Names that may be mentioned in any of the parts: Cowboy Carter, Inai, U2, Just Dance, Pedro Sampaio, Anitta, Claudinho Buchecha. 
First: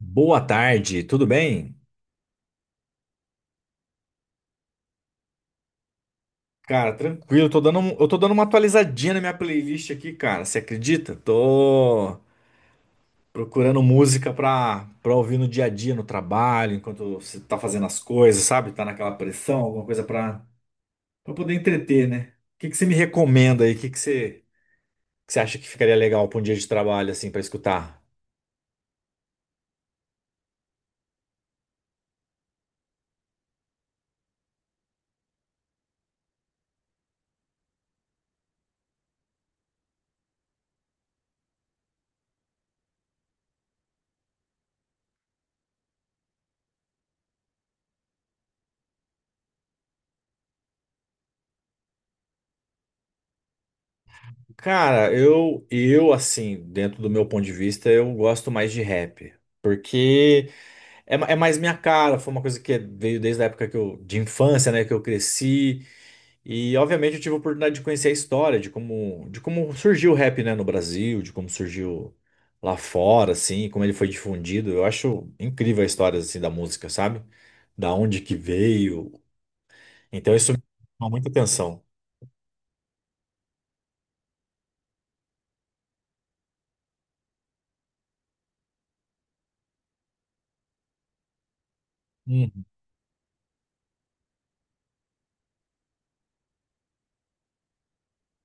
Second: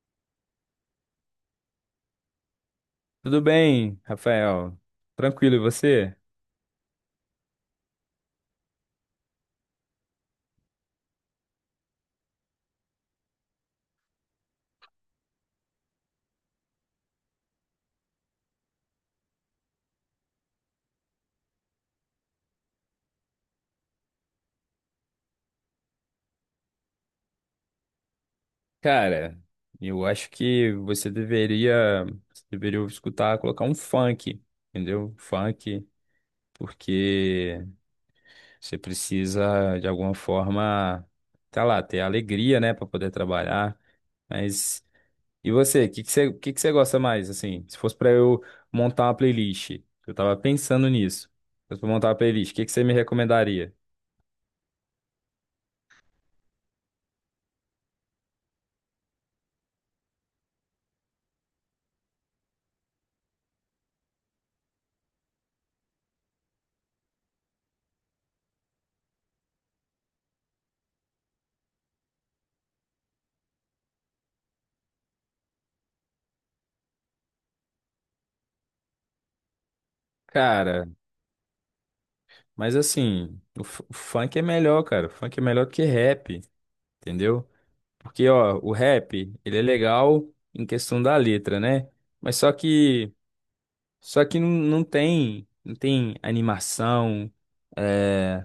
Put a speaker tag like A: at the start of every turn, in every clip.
A: Boa tarde, tudo bem?
B: Tudo bem, Rafael? Tranquilo, e você?
A: Cara, tranquilo, tô dando, eu tô dando uma atualizadinha na minha playlist aqui, cara. Você acredita? Tô procurando música pra ouvir no dia a dia, no trabalho, enquanto você tá fazendo as coisas, sabe? Tá naquela pressão, alguma coisa pra poder entreter, né? O que que você me recomenda aí? O que que você acha que ficaria legal pra um dia de trabalho, assim, pra escutar?
B: Cara, eu acho que você deveria escutar, colocar um funk, entendeu? Funk, porque você precisa, de alguma forma, tá lá, ter alegria, né, pra poder trabalhar. Mas, e você? O que que você gosta mais, assim? Se fosse pra eu montar uma playlist, eu tava pensando nisso. Se fosse pra montar uma playlist, o que que você me recomendaria?
A: Cara, eu, assim, dentro do meu ponto de vista, eu gosto mais de rap. Porque é, é mais minha cara, foi uma coisa que veio desde a época que eu, de infância, né, que eu cresci. E obviamente eu tive a oportunidade de conhecer a história de como surgiu o rap, né, no Brasil, de como surgiu lá fora, assim, como ele foi difundido. Eu acho incrível a história assim da música, sabe? Da onde que veio. Então isso me
B: Cara,
A: chama muita atenção.
B: mas assim, o funk é melhor, cara. O funk é melhor do que rap, entendeu? Porque, ó, o rap, ele é legal em questão da letra, né? Mas só
A: Uhum.
B: que, só que não tem, não tem animação, é,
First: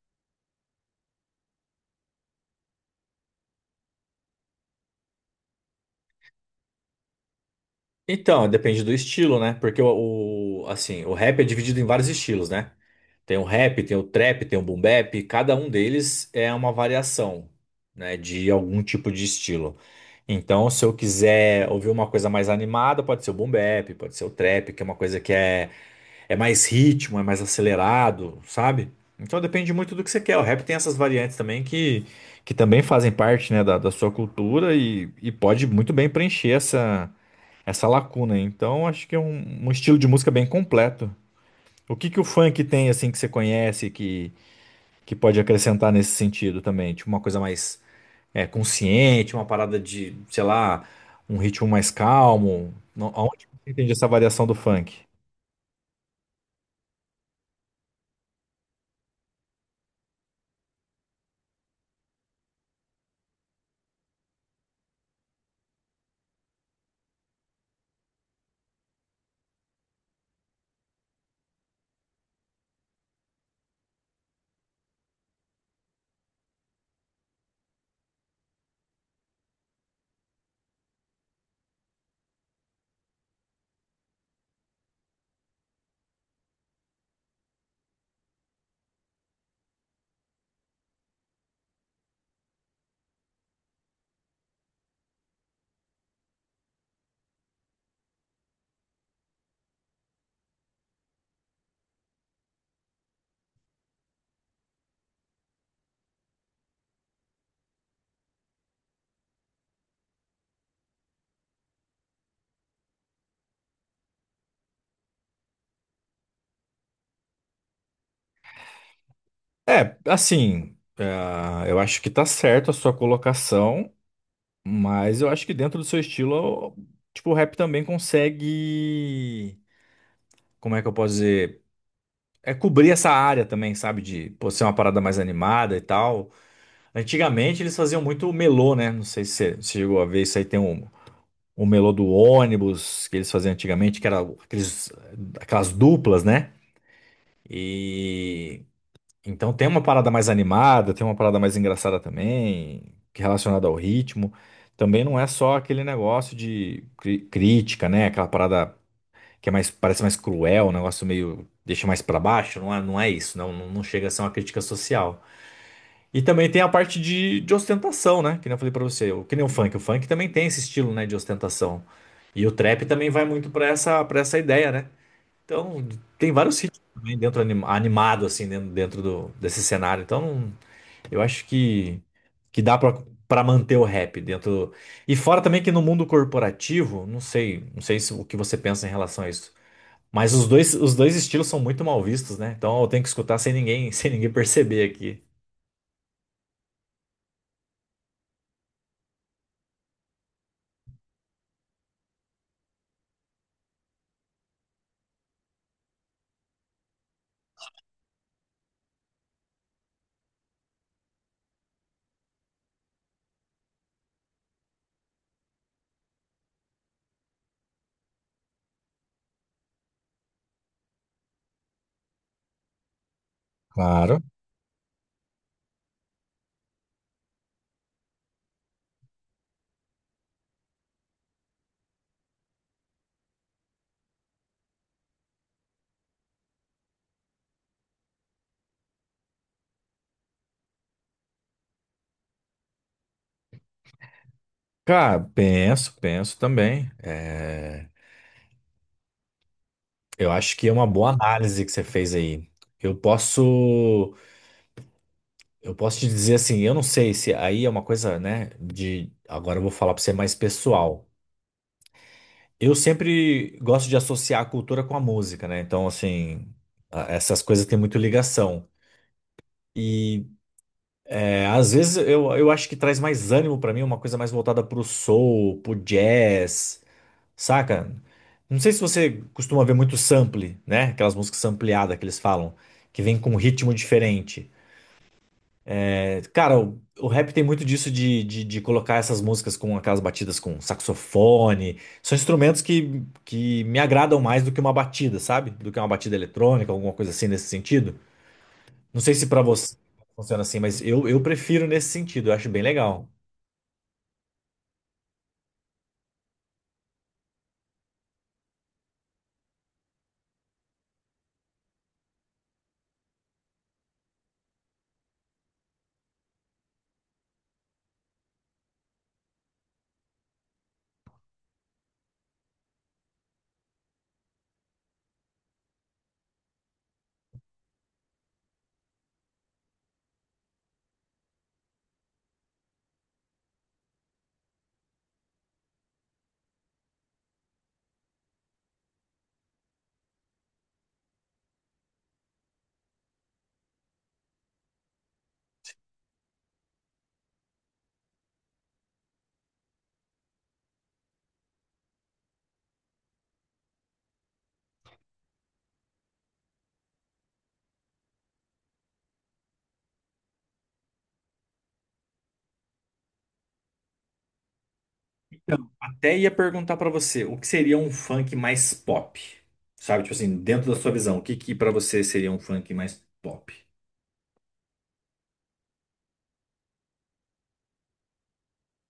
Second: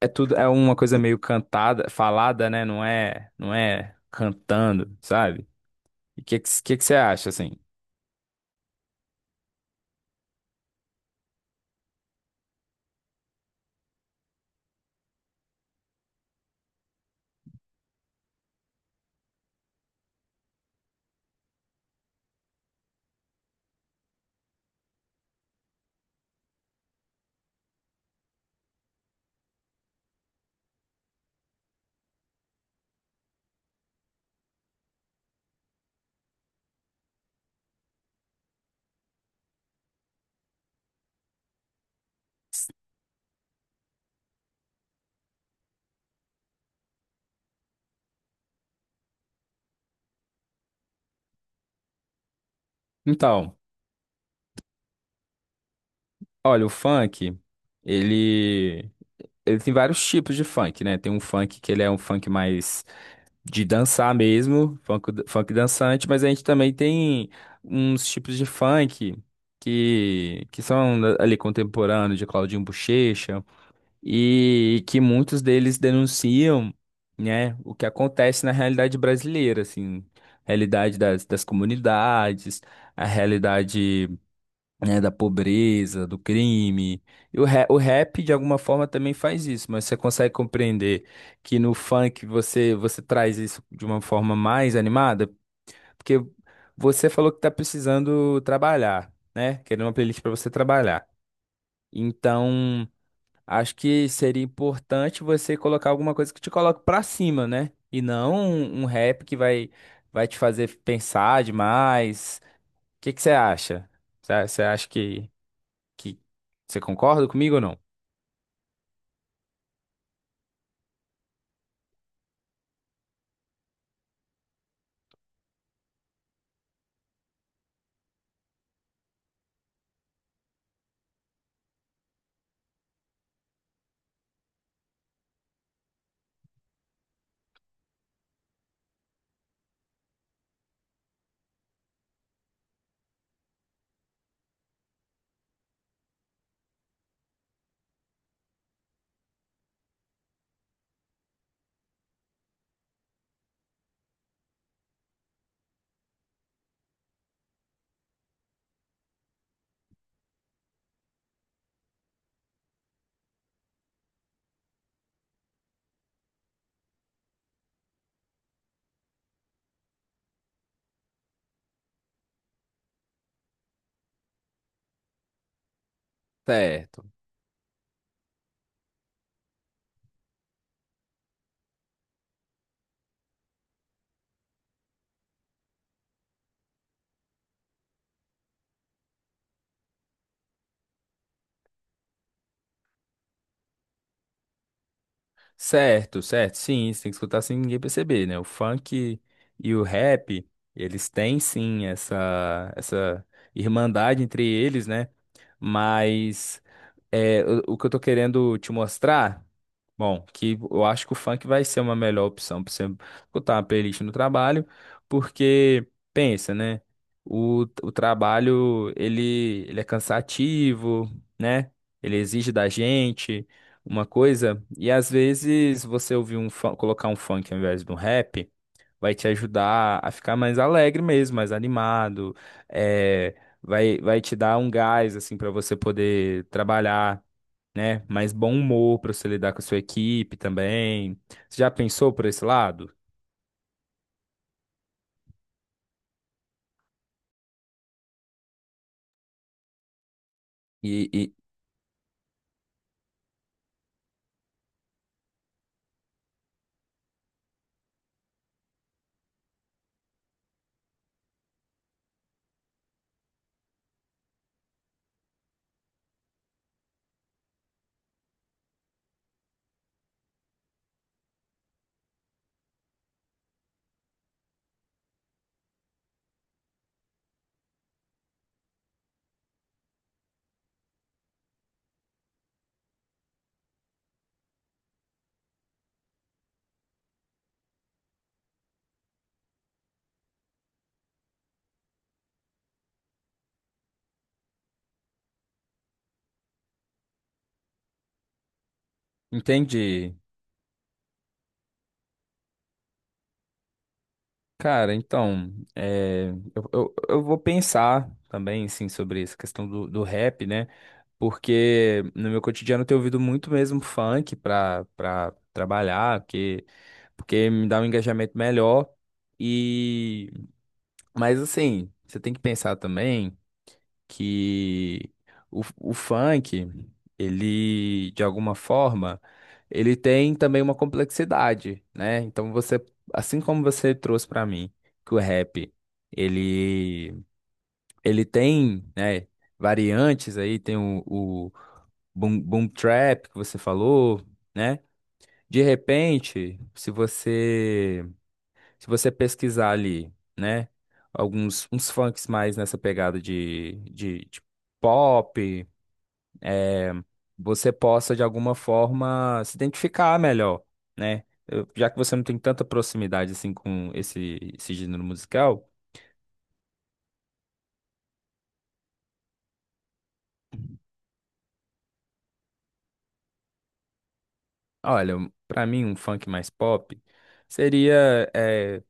B: é tudo, é uma coisa meio cantada, falada, né? Não é, não é cantando, sabe? E que você acha, assim?
A: Então, depende do estilo, né? Porque assim, o rap é dividido em vários estilos, né? Tem o rap, tem o trap, tem o boom bap, cada um deles é uma variação, né, de algum tipo de estilo. Então, se eu quiser ouvir uma coisa mais animada, pode ser o boom bap, pode ser o trap, que é uma coisa é mais ritmo, é mais acelerado, sabe? Então depende muito do que você quer. O rap tem essas variantes também que também fazem parte, né, da sua cultura e pode muito bem preencher essa lacuna. Então, acho que é um estilo de música bem completo. O que que o funk tem assim que você conhece que pode acrescentar nesse sentido também? Tipo uma coisa mais é, consciente, uma parada de, sei lá, um ritmo mais calmo. Aonde
B: Então,
A: você entende essa variação do funk?
B: olha, o funk, ele, ele tem vários tipos de funk, né? Tem um funk que ele é um funk mais de dançar mesmo, funk, funk dançante, mas a gente também tem uns tipos de funk que são ali contemporâneos de Claudinho Buchecha e que muitos deles denunciam, né, o que acontece na realidade brasileira, assim, realidade das comunidades, a realidade, né, da pobreza, do crime. E o rap, de alguma forma, também faz isso, mas você consegue compreender que no funk você traz isso de uma forma mais animada? Porque você falou que está precisando trabalhar, né? Querendo uma playlist para você trabalhar. Então, acho que seria importante você colocar alguma coisa que te coloque para cima, né? E não um rap que vai te fazer pensar demais. O que que você acha? Você acha que. Que... Você concorda comigo ou não?
A: É, assim, é, eu acho que tá certo a sua colocação, mas eu acho que dentro do seu estilo, tipo, o rap também consegue, como é que eu posso dizer? É, cobrir essa área também, sabe? De, pô, ser uma parada mais animada e tal. Antigamente eles faziam muito melô, né? Não sei se você se chegou a ver isso aí. Tem um melô do ônibus que eles faziam antigamente, que era aquelas duplas, né? E então tem uma parada mais animada, tem uma parada mais engraçada também, que é relacionada ao ritmo. Também não é só aquele negócio de crítica, né? Aquela parada que é mais, parece mais cruel, um negócio meio deixa mais pra baixo. Não é isso, não chega a ser uma crítica social. E também tem a parte de ostentação, né? Que nem eu falei pra você, que nem o funk. O funk também tem esse estilo, né, de ostentação. E o trap também vai muito para essa ideia, né? Então, tem vários ritmos
B: Certo.
A: também dentro animado assim dentro do, desse cenário. Então, eu acho que dá pra para manter o rap dentro. E fora também que no mundo corporativo, não sei, não sei se, o que você pensa em relação a isso. Mas os dois estilos são muito mal vistos, né? Então eu tenho que escutar sem ninguém, sem ninguém perceber aqui.
B: Certo, certo. Sim, você tem que escutar sem ninguém perceber, né? O funk e o rap, eles têm sim essa irmandade entre eles, né? Mas. É, o que eu tô querendo te mostrar, bom, que eu acho que o funk vai ser uma melhor opção pra você botar uma playlist no trabalho, porque pensa, né? O trabalho ele é cansativo, né? Ele exige da gente uma
A: Claro.
B: coisa, e às vezes você ouvir um colocar um funk ao invés de um rap vai te ajudar a ficar mais alegre mesmo, mais animado. É, vai te dar um gás assim para você poder trabalhar, né? Mais bom humor para você lidar com a sua equipe também. Você já pensou por esse lado?
A: Cara, penso, penso também. É, eu acho que é uma
B: E,
A: boa
B: e-
A: análise que você fez aí. Eu posso, eu posso te dizer assim, eu não sei se aí é uma coisa, né, de agora. Eu vou falar para você mais pessoal. Eu sempre gosto de associar a cultura com a música, né? Então, assim, essas coisas têm muito ligação. E é, às vezes eu acho que traz mais ânimo para mim, uma coisa mais voltada pro soul, pro jazz. Saca? Não sei se você costuma ver muito sample, né? Aquelas músicas sampleadas que eles falam, que vem com um ritmo diferente. É, cara, o rap tem muito disso de colocar essas músicas com aquelas batidas com saxofone. São instrumentos que me agradam mais do que uma batida, sabe? Do que uma batida eletrônica, alguma coisa assim nesse sentido. Não sei se pra você
B: entende?
A: funciona assim, mas eu prefiro nesse sentido, eu acho bem legal.
B: Cara, então, é, eu vou pensar também, assim, sobre essa questão do rap, né? Porque no meu cotidiano eu tenho ouvido muito mesmo funk pra trabalhar, que, porque me dá um engajamento melhor. E, mas assim, você tem que pensar também. Que o funk, ele, de alguma forma, ele tem também uma complexidade, né? Então você, assim como você trouxe para mim que o rap, ele, ele tem, né, variantes aí, tem o boom trap que você falou, né? De repente, se você pesquisar ali, né? Alguns uns funks mais nessa pegada de, de pop, eh, você possa de alguma forma se identificar melhor, né? Já que você não tem tanta proximidade assim com esse gênero musical,
A: Então, até ia perguntar pra você, o que seria um funk mais pop? Sabe, tipo assim, dentro da sua visão, o que que para você seria um funk mais pop?
B: olha, pra mim um funk mais pop seria eh,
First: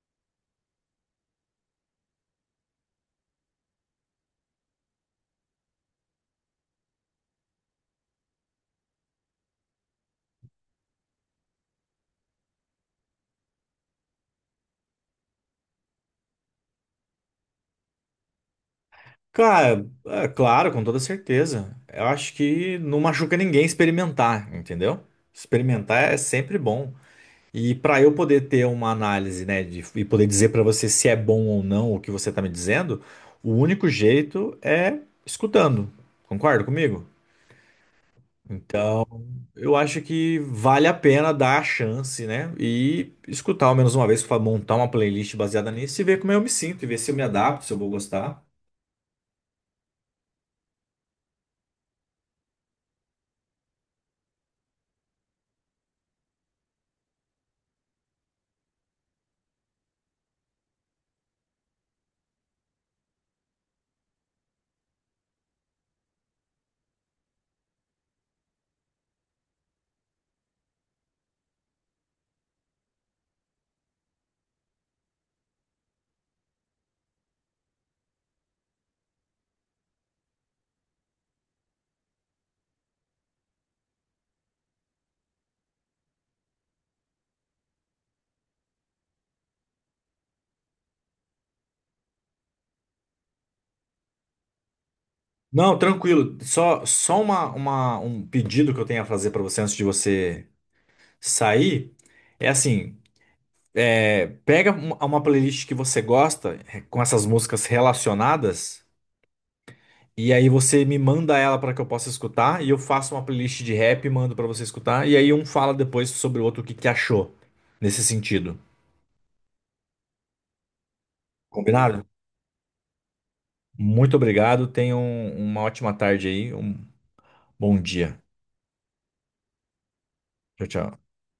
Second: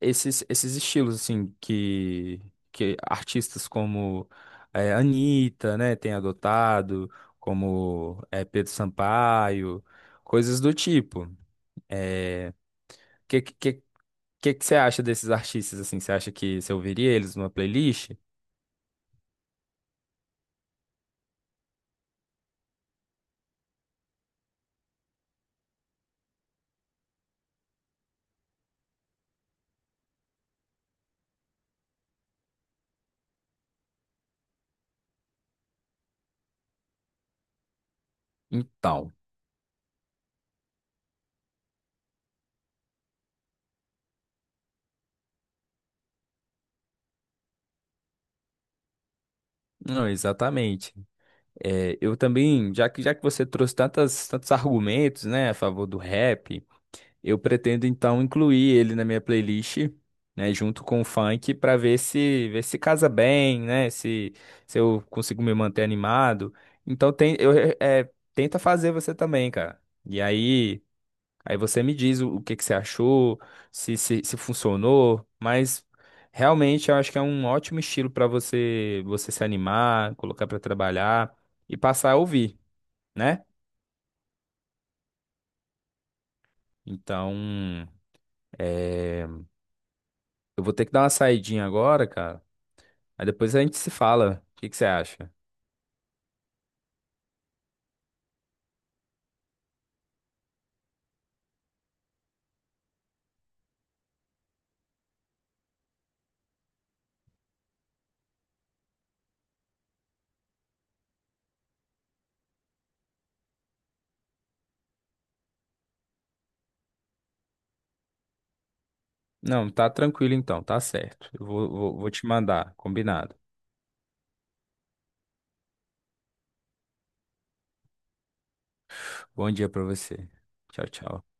B: esses estilos assim que artistas como eh, Anitta, né, tem adotado, como eh, Pedro Sampaio, coisas do tipo. Que, que, que você acha desses artistas assim? Você acha que você ouviria eles numa playlist?
A: Cara, é claro, com toda certeza. Eu acho que não machuca ninguém experimentar, entendeu? Experimentar é sempre bom. E para eu poder ter uma análise, né, e poder dizer para você se é bom ou não o que você tá me dizendo, o único jeito é escutando. Concorda comigo?
B: Então,
A: Eu acho que vale a pena dar a chance, né? E escutar ao menos uma vez, montar uma playlist baseada nisso e ver como eu me sinto, e ver se eu me adapto, se eu vou gostar.
B: não, exatamente. É, eu também, já que você trouxe tantos argumentos, né, a favor do rap. Eu pretendo então incluir ele na minha playlist, né, junto com o funk para ver se casa bem, né, se eu consigo me manter animado. Então tem eu tenta fazer você também, cara. E aí você me diz o que que você achou, se se funcionou, mas realmente eu acho que é um ótimo estilo para você se animar, colocar para trabalhar e passar a ouvir, né? Então, eh, eu vou ter que dar uma saidinha agora, cara. Aí depois a gente se fala. O que que você acha?
A: Não, tranquilo. Só, um pedido que eu tenho a fazer pra você antes de você sair é assim: é, pega uma playlist que você gosta, eh, com essas músicas relacionadas. E aí você me manda ela para que eu possa escutar, e eu faço uma playlist de rap e mando para você escutar, e aí um fala depois sobre o outro o que que achou nesse sentido.
B: Não, tá tranquilo então, tá certo. Eu
A: Combinado?
B: vou te mandar, combinado.
A: Muito obrigado, tenham uma ótima tarde aí, um bom dia.
B: Bom dia pra você.
A: Tchau,
B: Tchau,
A: tchau.
B: tchau.